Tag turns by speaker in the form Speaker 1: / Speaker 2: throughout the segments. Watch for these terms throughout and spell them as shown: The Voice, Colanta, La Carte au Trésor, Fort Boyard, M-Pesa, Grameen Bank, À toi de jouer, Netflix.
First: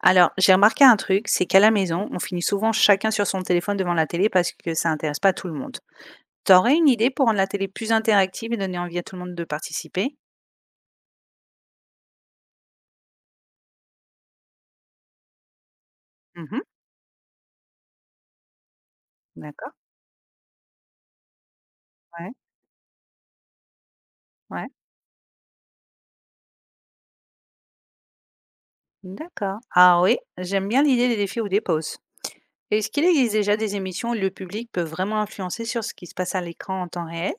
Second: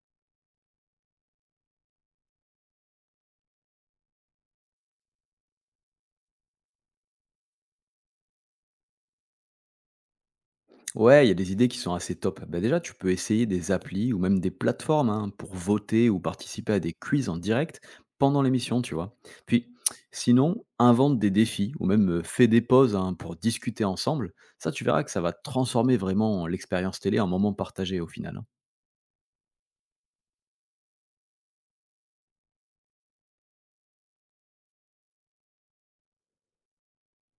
Speaker 1: Alors, j'ai remarqué un truc, c'est qu'à la maison, on finit souvent chacun sur son téléphone devant la télé parce que ça intéresse pas tout le monde. T'aurais une idée pour rendre la télé plus interactive et donner envie à tout le monde de participer?
Speaker 2: Ouais, il y a des idées qui sont assez top. Bah déjà, tu peux essayer des applis ou même des plateformes hein, pour voter ou
Speaker 1: Mhm,
Speaker 2: participer à des quiz en direct pendant l'émission, tu vois. Puis,
Speaker 1: d'accord,
Speaker 2: sinon, invente des défis ou même
Speaker 1: ouais,
Speaker 2: fais des pauses hein, pour discuter ensemble.
Speaker 1: ouais,
Speaker 2: Ça, tu verras que ça va transformer vraiment l'expérience télé en moment partagé au final. Hein.
Speaker 1: d'accord. Ah oui, j'aime bien l'idée des défis ou des pauses. Est-ce qu'il existe déjà des émissions où le public peut vraiment influencer sur ce qui se passe à l'écran en temps réel?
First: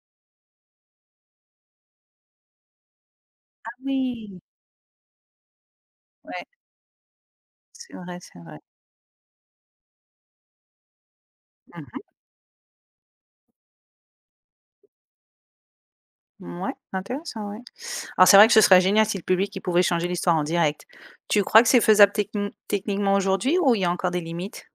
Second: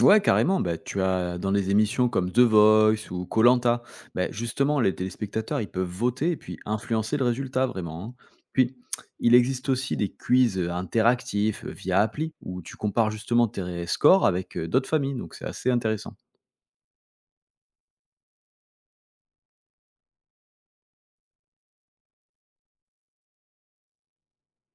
Speaker 2: Ouais, carrément. Bah, tu as dans les émissions comme The Voice ou
Speaker 1: Ah
Speaker 2: Colanta, bah,
Speaker 1: oui,
Speaker 2: justement, les téléspectateurs, ils peuvent voter et
Speaker 1: ouais,
Speaker 2: puis influencer le résultat
Speaker 1: c'est
Speaker 2: vraiment. Hein.
Speaker 1: vrai, c'est vrai.
Speaker 2: Puis, il existe aussi des quiz interactifs via appli où tu compares justement tes scores avec d'autres familles. Donc, c'est assez intéressant.
Speaker 1: Mhm, ouais, intéressant, ouais. Alors c'est vrai que ce serait génial si le public, il pouvait changer l'histoire en direct. Tu crois que c'est faisable techni techniquement aujourd'hui ou il y a encore des limites?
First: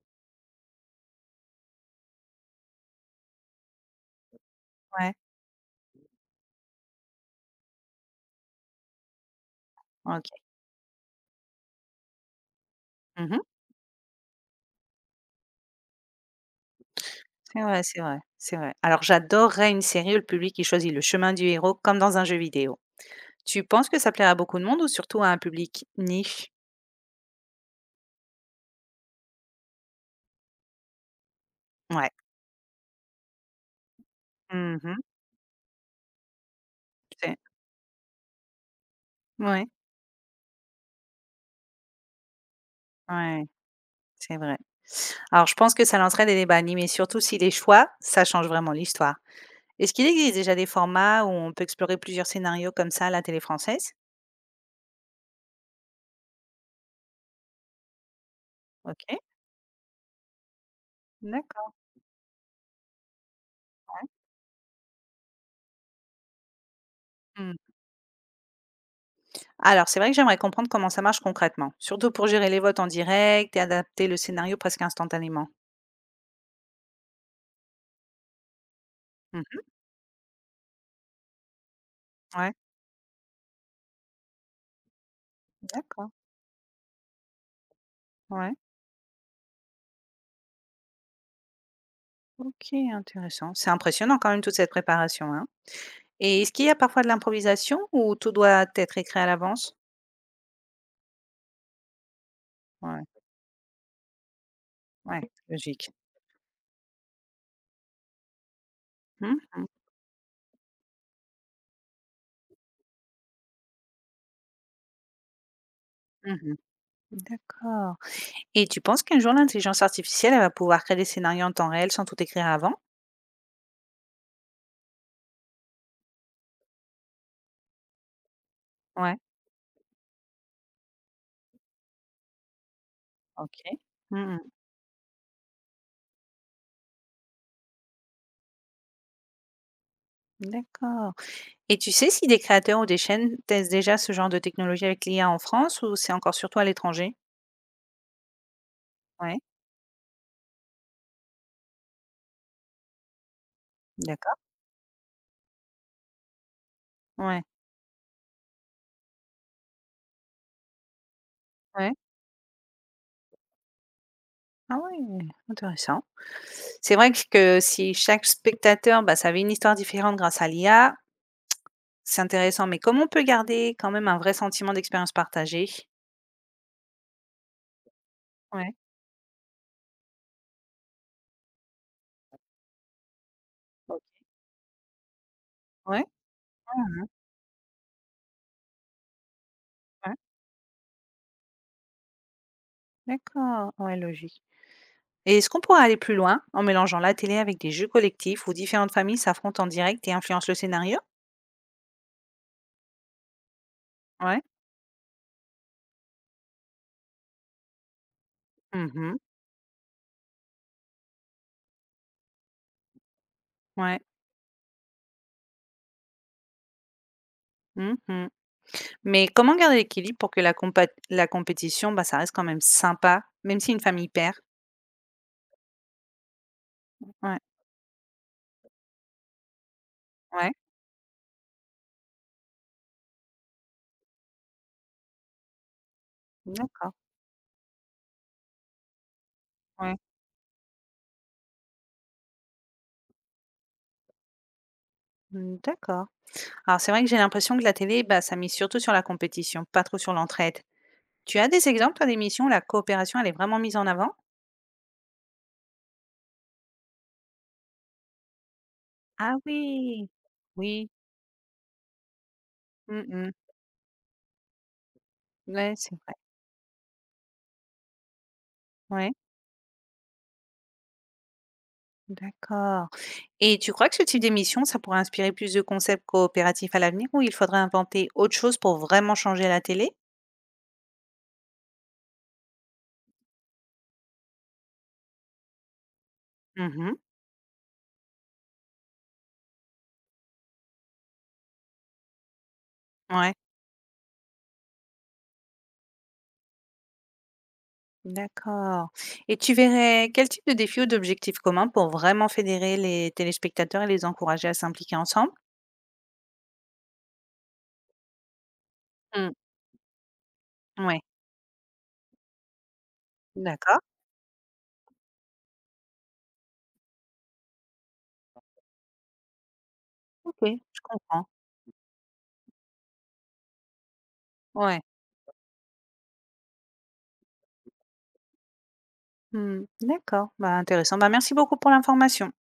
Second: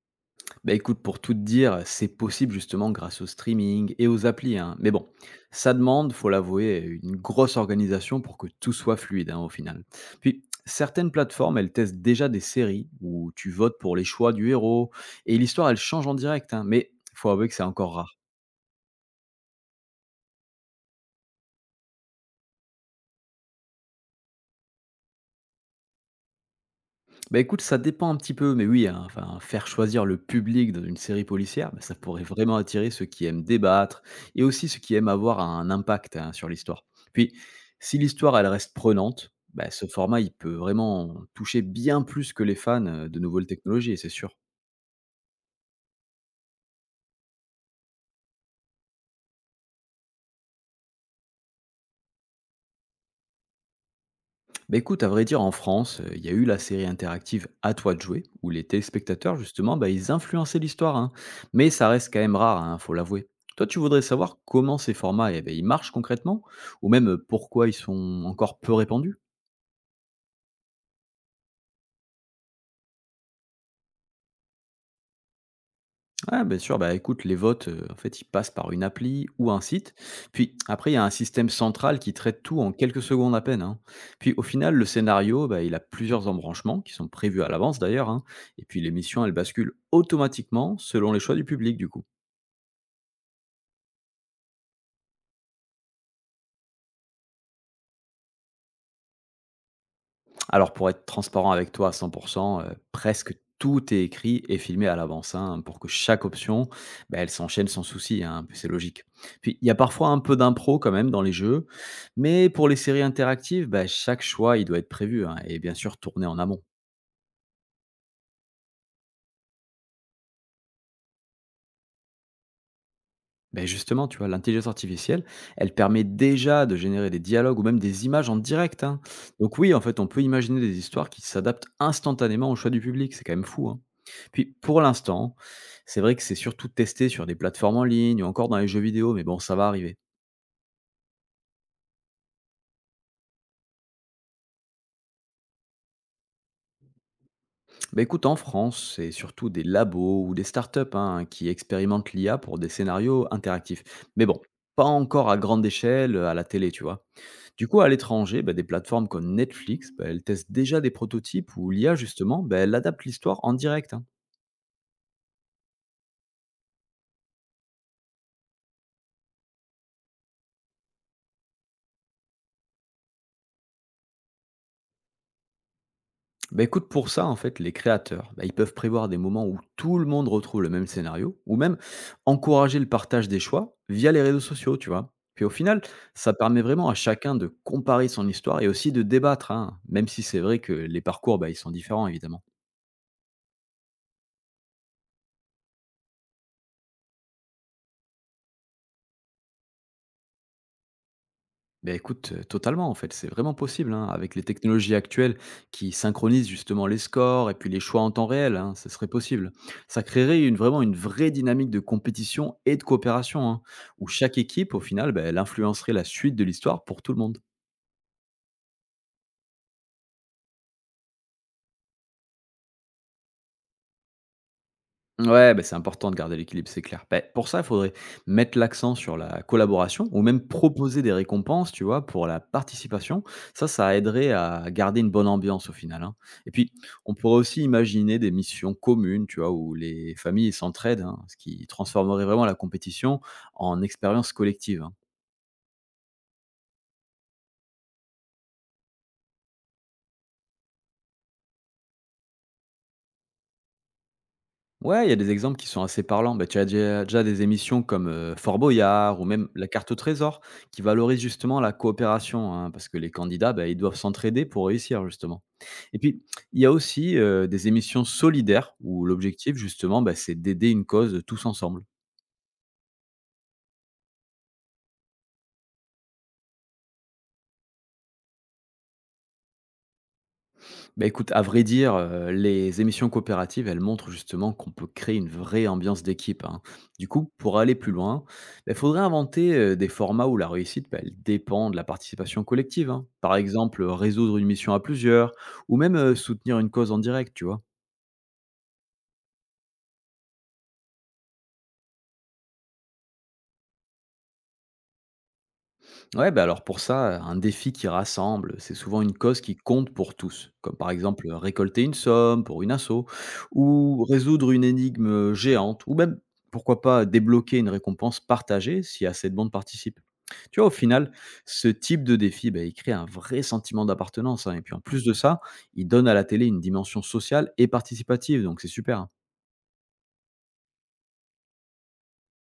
Speaker 2: Bah écoute, pour tout te dire, c'est possible justement grâce au streaming et aux applis. Hein. Mais bon,
Speaker 1: Ouais,
Speaker 2: ça demande, faut l'avouer, une grosse organisation pour que tout soit fluide hein, au final.
Speaker 1: OK.
Speaker 2: Puis, certaines plateformes, elles testent déjà des séries où
Speaker 1: Mmh,
Speaker 2: tu votes pour les choix du héros et l'histoire, elle change en direct. Hein. Mais faut avouer que
Speaker 1: c'est
Speaker 2: c'est
Speaker 1: vrai,
Speaker 2: encore
Speaker 1: c'est
Speaker 2: rare.
Speaker 1: vrai, c'est vrai. Alors j'adorerais une série où le public, il choisit le chemin du héros comme dans un jeu vidéo. Tu penses que ça plairait à beaucoup de monde ou surtout à un public niche?
Speaker 2: Bah, écoute, ça dépend un petit peu, mais oui, hein, enfin, faire choisir le public dans une série policière, bah, ça
Speaker 1: Ouais.
Speaker 2: pourrait vraiment attirer ceux qui aiment débattre et aussi ceux qui
Speaker 1: Mmh,
Speaker 2: aiment avoir un impact hein, sur l'histoire. Puis,
Speaker 1: c'est
Speaker 2: si l'histoire elle reste prenante,
Speaker 1: ouais,
Speaker 2: bah, ce format il peut vraiment toucher bien plus que les fans de
Speaker 1: ouais,
Speaker 2: nouvelles technologies, c'est sûr.
Speaker 1: c'est vrai. Alors je pense que ça lancerait des débats animés, surtout si les choix, ça change vraiment l'histoire. Est-ce qu'il existe déjà des formats où on peut explorer plusieurs scénarios comme ça à la télé française?
Speaker 2: Bah écoute, à vrai dire, en France, il y a eu la série interactive À toi de jouer, où les
Speaker 1: OK.
Speaker 2: téléspectateurs, justement, bah, ils influençaient l'histoire. Hein. Mais
Speaker 1: D'accord.
Speaker 2: ça reste quand même rare, hein, faut l'avouer. Toi, tu voudrais savoir comment ces formats eh ben, ils marchent concrètement, ou même
Speaker 1: Mmh.
Speaker 2: pourquoi ils sont encore peu répandus.
Speaker 1: Alors, c'est vrai que j'aimerais comprendre comment ça marche concrètement, surtout pour gérer les votes en direct et adapter le scénario presque instantanément.
Speaker 2: Ouais, bien sûr. Bah, écoute, les votes, en fait, ils passent par une appli ou
Speaker 1: Mmh,
Speaker 2: un site. Puis après, il y a un système central qui traite
Speaker 1: ouais,
Speaker 2: tout en quelques secondes à peine, hein. Puis au final, le scénario, bah, il a
Speaker 1: d'accord.
Speaker 2: plusieurs embranchements qui sont prévus à l'avance d'ailleurs, hein.
Speaker 1: Ouais.
Speaker 2: Et puis l'émission, elle bascule automatiquement selon les choix du public, du coup.
Speaker 1: OK, intéressant. C'est impressionnant quand même toute cette préparation, hein? Et est-ce qu'il y a parfois de l'improvisation ou tout doit être écrit à l'avance?
Speaker 2: Alors pour être transparent avec toi à 100, heu,
Speaker 1: Ouais,
Speaker 2: presque tout est écrit et filmé à
Speaker 1: ouais,
Speaker 2: l'avance, hein, pour que
Speaker 1: logique.
Speaker 2: chaque option, bah, elle s'enchaîne sans souci, hein, c'est logique.
Speaker 1: Mmh
Speaker 2: Puis il
Speaker 1: mh.
Speaker 2: y a parfois un peu d'impro quand même dans les jeux, mais pour les séries interactives, bah, chaque choix, il doit être prévu, hein, et bien sûr tourné en
Speaker 1: Mmh,
Speaker 2: amont.
Speaker 1: d'accord. Et tu penses qu'un jour l'intelligence artificielle, elle va pouvoir créer des scénarios en temps réel sans tout écrire avant?
Speaker 2: Ben justement, tu vois, l'intelligence artificielle, elle permet déjà de générer des dialogues ou même des images en direct. Hein.
Speaker 1: Ouais,
Speaker 2: Donc oui, en fait, on peut imaginer des histoires qui s'adaptent instantanément au choix du public. C'est quand même
Speaker 1: OK.
Speaker 2: fou. Hein.
Speaker 1: Mmh,
Speaker 2: Puis pour l'instant, c'est vrai que c'est surtout testé sur des plateformes en ligne ou encore dans les jeux vidéo, mais bon, ça va arriver.
Speaker 1: d'accord. Et tu sais si des créateurs ou des chaînes testent déjà ce genre de technologie avec l'IA en France ou c'est encore surtout à l'étranger?
Speaker 2: Ben écoute, en France, c'est
Speaker 1: Ouais,
Speaker 2: surtout des labos ou des startups hein, qui expérimentent l'IA pour des scénarios interactifs. Mais
Speaker 1: d'accord.
Speaker 2: bon, pas encore à grande échelle, à la télé, tu vois.
Speaker 1: Ouais,
Speaker 2: Du coup, à l'étranger, bah, des plateformes comme Netflix, bah, elles testent déjà des prototypes où
Speaker 1: ouais.
Speaker 2: l'IA, justement, bah, elle adapte l'histoire en direct. Hein.
Speaker 1: Ah ouais, intéressant. C'est vrai que si chaque spectateur, bah, ça avait une histoire différente grâce à l'IA, c'est intéressant. Mais comment on peut garder quand même un vrai sentiment d'expérience partagée?
Speaker 2: Bah, écoute, pour ça, en fait, les créateurs, bah, ils peuvent
Speaker 1: Ouais.
Speaker 2: prévoir des moments où tout le monde retrouve le même scénario, ou même encourager le partage des choix via
Speaker 1: OK.
Speaker 2: les réseaux sociaux, tu vois. Puis au final,
Speaker 1: Ouais.
Speaker 2: ça permet vraiment
Speaker 1: Ah,
Speaker 2: à chacun de comparer son histoire et aussi de débattre, hein, même
Speaker 1: ouais.
Speaker 2: si c'est vrai que les parcours, bah, ils sont différents, évidemment.
Speaker 1: D'accord. Ouais, logique. Et est-ce qu'on pourrait aller plus loin en mélangeant la télé avec des jeux collectifs où différentes familles s'affrontent en direct et influencent le scénario?
Speaker 2: Ben écoute, totalement, en fait, c'est vraiment possible, hein, avec les
Speaker 1: Ouais.
Speaker 2: technologies actuelles qui synchronisent justement les scores et puis les choix en temps réel, hein, ce serait
Speaker 1: Mhm.
Speaker 2: possible. Ça créerait une vraie dynamique de compétition et de coopération, hein,
Speaker 1: Ouais.
Speaker 2: où chaque équipe, au final, beh, elle influencerait la suite de l'histoire pour tout le monde.
Speaker 1: Mmh, mais comment garder l'équilibre pour que la compétition, bah, ça reste quand même sympa, même si une famille perd?
Speaker 2: Ouais, bah, c'est important de garder l'équilibre, c'est clair. Bah,
Speaker 1: Ouais,
Speaker 2: pour ça, il faudrait mettre l'accent sur la collaboration ou même
Speaker 1: ouais,
Speaker 2: proposer des récompenses, tu vois, pour la participation. Ça aiderait à garder une bonne ambiance au final. Hein. Et puis,
Speaker 1: d'accord,
Speaker 2: on pourrait aussi imaginer des missions communes, tu vois, où
Speaker 1: ouais,
Speaker 2: les familles s'entraident, hein, ce qui transformerait vraiment la compétition en expérience collective. Hein.
Speaker 1: mmh, d'accord. Alors c'est vrai que j'ai l'impression que la télé, bah, ça mise surtout sur la compétition, pas trop sur l'entraide. Tu as des exemples, toi, d'émissions où la coopération, elle est vraiment mise en avant?
Speaker 2: Ouais, il y a des exemples qui sont assez parlants. Bah, tu as déjà des émissions comme Fort Boyard ou
Speaker 1: Ah
Speaker 2: même La Carte au
Speaker 1: oui!
Speaker 2: Trésor qui
Speaker 1: Oui,
Speaker 2: valorisent justement la coopération hein, parce que
Speaker 1: mmh
Speaker 2: les
Speaker 1: mh.
Speaker 2: candidats, bah, ils doivent s'entraider pour réussir justement.
Speaker 1: Ouais, c'est
Speaker 2: Et
Speaker 1: vrai.
Speaker 2: puis, il y a aussi des émissions solidaires où
Speaker 1: Ouais,
Speaker 2: l'objectif justement, bah, c'est d'aider une cause tous ensemble.
Speaker 1: d'accord. Et tu crois que ce type d'émission, ça pourrait inspirer plus de concepts coopératifs à l'avenir ou il faudrait inventer autre chose pour vraiment changer la télé?
Speaker 2: Bah, écoute, à vrai dire, les émissions coopératives, elles montrent justement qu'on peut créer une vraie ambiance d'équipe, hein.
Speaker 1: Mmh mh.
Speaker 2: Du coup, pour aller plus loin, bah, il faudrait inventer, des formats où la réussite, bah, elle dépend de la participation collective, hein.
Speaker 1: Ouais.
Speaker 2: Par exemple, résoudre une mission à plusieurs ou même, soutenir une cause en direct, tu vois?
Speaker 1: D'accord, et tu verrais quel type de défi ou d'objectif commun pour vraiment fédérer les téléspectateurs et les encourager à s'impliquer ensemble?
Speaker 2: Ouais, bah alors pour ça, un défi qui rassemble, c'est souvent une
Speaker 1: Oui.
Speaker 2: cause qui compte pour tous, comme par
Speaker 1: Ouais,
Speaker 2: exemple récolter une somme pour une asso,
Speaker 1: d'accord,
Speaker 2: ou résoudre une énigme géante, ou même, pourquoi pas, débloquer une récompense partagée si assez de monde participe.
Speaker 1: OK,
Speaker 2: Tu vois, au
Speaker 1: je
Speaker 2: final,
Speaker 1: comprends.
Speaker 2: ce type de défi, bah, il crée un vrai sentiment d'appartenance, hein, et puis en
Speaker 1: Ouais,
Speaker 2: plus de ça, il donne à la télé une dimension sociale et participative, donc c'est super. Hein.
Speaker 1: mmh, d'accord, bah, intéressant. Bah, merci beaucoup pour l'information.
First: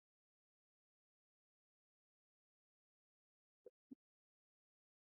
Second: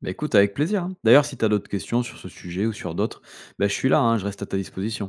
Speaker 2: Bah écoute, avec plaisir. Hein. D'ailleurs, si tu as d'autres questions sur ce sujet ou sur d'autres, bah, je suis là, hein, je reste à ta disposition.